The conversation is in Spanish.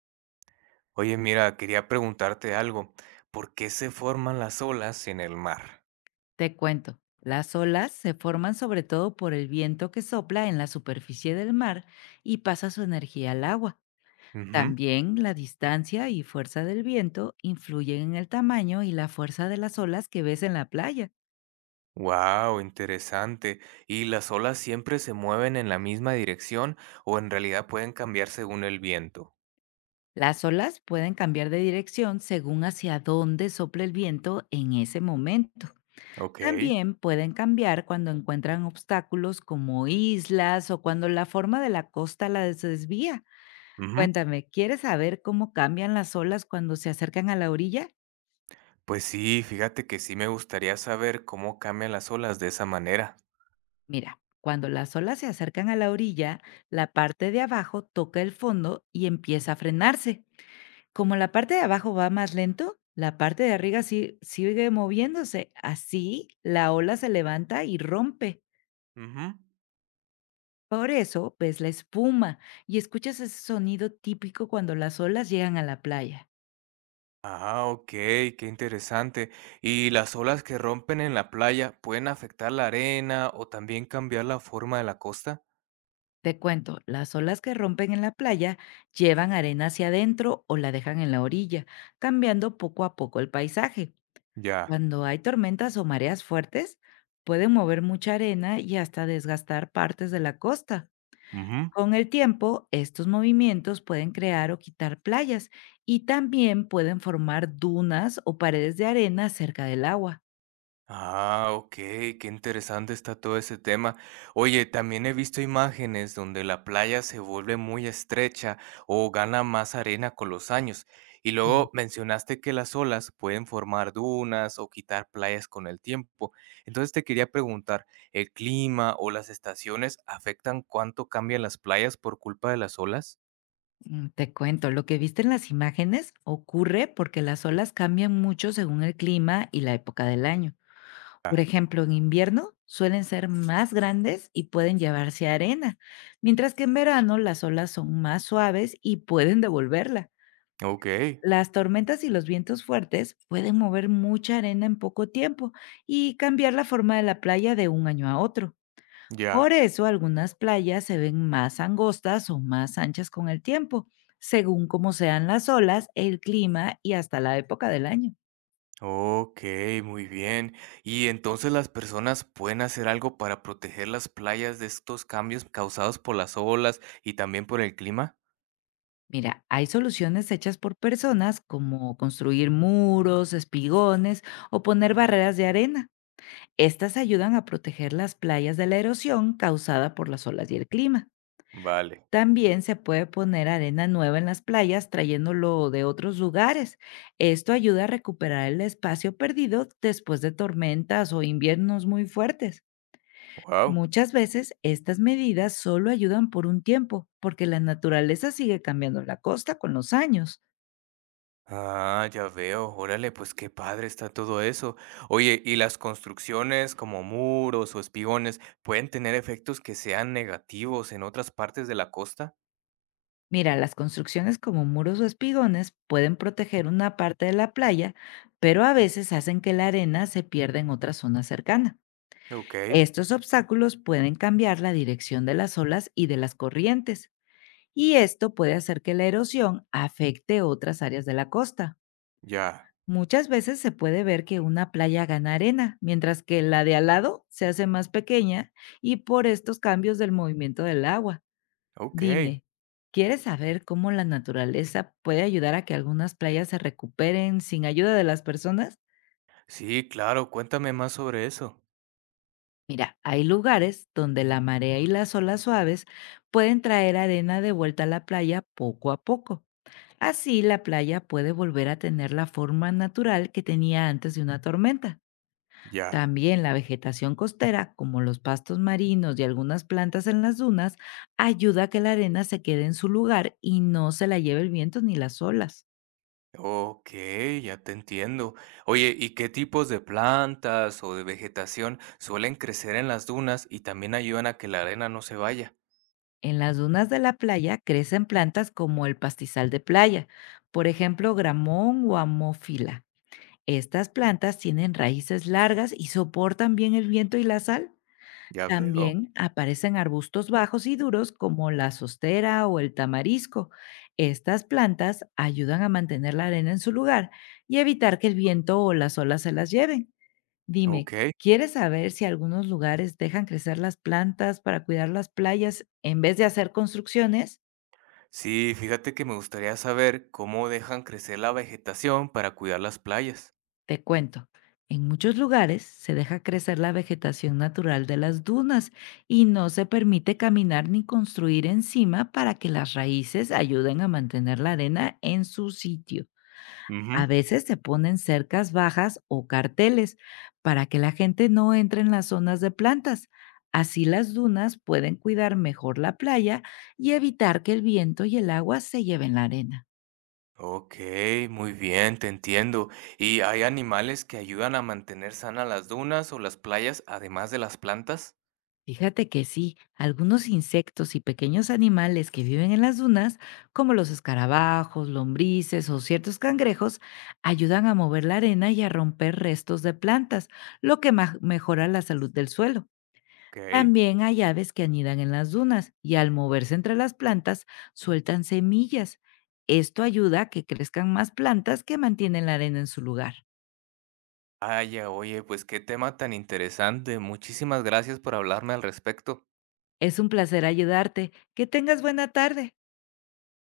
Oye, mira, quería preguntarte algo. ¿Por qué se forman las olas en el mar? Te cuento, las olas se forman sobre todo por el viento que sopla en la superficie del mar y pasa su energía al agua. También la distancia y fuerza del viento influyen en el tamaño y la fuerza de las olas que ves en la playa. Wow, interesante. ¿Y las olas siempre se mueven en la misma dirección o en realidad pueden cambiar según el viento? Las olas pueden cambiar de dirección según hacia dónde sople el viento en ese momento. Ok. También pueden cambiar cuando encuentran obstáculos como islas o cuando la forma de la costa las desvía. Ujú. Cuéntame, ¿quieres saber cómo cambian las olas cuando se acercan a la orilla? Pues sí, fíjate que sí me gustaría saber cómo cambian las olas de esa manera. Mira, cuando las olas se acercan a la orilla, la parte de abajo toca el fondo y empieza a frenarse. Como la parte de abajo va más lento, la parte de arriba sigue moviéndose. Así, la ola se levanta y rompe. Ujú. Por eso ves la espuma y escuchas ese sonido típico cuando las olas llegan a la playa. Ah, ok, qué interesante. ¿Y las olas que rompen en la playa pueden afectar la arena o también cambiar la forma de la costa? Te cuento, las olas que rompen en la playa llevan arena hacia adentro o la dejan en la orilla, cambiando poco a poco el paisaje. Ya. Cuando hay tormentas o mareas fuertes, pueden mover mucha arena y hasta desgastar partes de la costa. Ujú. Con el tiempo, estos movimientos pueden crear o quitar playas y también pueden formar dunas o paredes de arena cerca del agua. Ah, okey, qué interesante está todo ese tema. Oye, también he visto imágenes donde la playa se vuelve muy estrecha o gana más arena con los años. Y luego mencionaste que las olas pueden formar dunas o quitar playas con el tiempo. Entonces te quería preguntar, ¿el clima o las estaciones afectan cuánto cambian las playas por culpa de las olas? Te cuento, lo que viste en las imágenes ocurre porque las olas cambian mucho según el clima y la época del año. Ah. Por ejemplo, en invierno suelen ser más grandes y pueden llevarse arena, mientras que en verano las olas son más suaves y pueden devolverla. Okey, Las tormentas y los vientos fuertes pueden mover mucha arena en poco tiempo y cambiar la forma de la playa de un año a otro. Por ya. eso algunas playas se ven más angostas o más anchas con el tiempo, según cómo sean las olas, el clima y hasta la época del año. Ok, muy bien. ¿Y entonces las personas pueden hacer algo para proteger las playas de estos cambios causados por las olas y también por el clima? Mira, hay soluciones hechas por personas como construir muros, espigones o poner barreras de arena. Estas ayudan a proteger las playas de la erosión causada por las olas y el clima. Vale, También se puede poner arena nueva en las playas trayéndolo de otros lugares. Esto ayuda a recuperar el espacio perdido después de tormentas o inviernos muy fuertes. wow. Muchas veces estas medidas solo ayudan por un tiempo, porque la naturaleza sigue cambiando la costa con los años. Ah, ya veo. Órale, pues qué padre está todo eso. Oye, ¿y las construcciones como muros o espigones pueden tener efectos que sean negativos en otras partes de la costa? Mira, las construcciones como muros o espigones pueden proteger una parte de la playa, pero a veces hacen que la arena se pierda en otra zona cercana. Ok, Estos obstáculos pueden cambiar la dirección de las olas y de las corrientes, y esto puede hacer que la erosión afecte otras áreas de la costa. ya. Muchas veces se puede ver que una playa gana arena, mientras que la de al lado se hace más pequeña y por estos cambios del movimiento del agua. Ok. Dime, ¿quieres saber cómo la naturaleza puede ayudar a que algunas playas se recuperen sin ayuda de las personas? Sí, claro, cuéntame más sobre eso. Mira, hay lugares donde la marea y las olas suaves pueden traer arena de vuelta a la playa poco a poco. Así la playa puede volver a tener la forma natural que tenía antes de una tormenta. Ya. También la vegetación costera, como los pastos marinos y algunas plantas en las dunas, ayuda a que la arena se quede en su lugar y no se la lleve el viento ni las olas. Ok, ya te entiendo. Oye, ¿y qué tipos de plantas o de vegetación suelen crecer en las dunas y también ayudan a que la arena no se vaya? En las dunas de la playa crecen plantas como el pastizal de playa, por ejemplo, gramón o amófila. Estas plantas tienen raíces largas y soportan bien el viento y la sal. Ya veo. También aparecen arbustos bajos y duros como la sostera o el tamarisco. Estas plantas ayudan a mantener la arena en su lugar y evitar que el viento o las olas se las lleven. Dime, Ok. ¿quieres saber si algunos lugares dejan crecer las plantas para cuidar las playas en vez de hacer construcciones? Sí, fíjate que me gustaría saber cómo dejan crecer la vegetación para cuidar las playas. Te cuento, en muchos lugares se deja crecer la vegetación natural de las dunas y no se permite caminar ni construir encima para que las raíces ayuden a mantener la arena en su sitio. Ujú. A veces se ponen cercas bajas o carteles para que la gente no entre en las zonas de plantas. Así las dunas pueden cuidar mejor la playa y evitar que el viento y el agua se lleven la arena. Ok, muy bien, te entiendo. ¿Y hay animales que ayudan a mantener sanas las dunas o las playas además de las plantas? Fíjate que sí, algunos insectos y pequeños animales que viven en las dunas, como los escarabajos, lombrices o ciertos cangrejos, ayudan a mover la arena y a romper restos de plantas, lo que mejora la salud del suelo. Ok. También hay aves que anidan en las dunas y al moverse entre las plantas sueltan semillas. Esto ayuda a que crezcan más plantas que mantienen la arena en su lugar. Vaya, oye, pues qué tema tan interesante. Muchísimas gracias por hablarme al respecto. Es un placer ayudarte. Que tengas buena tarde.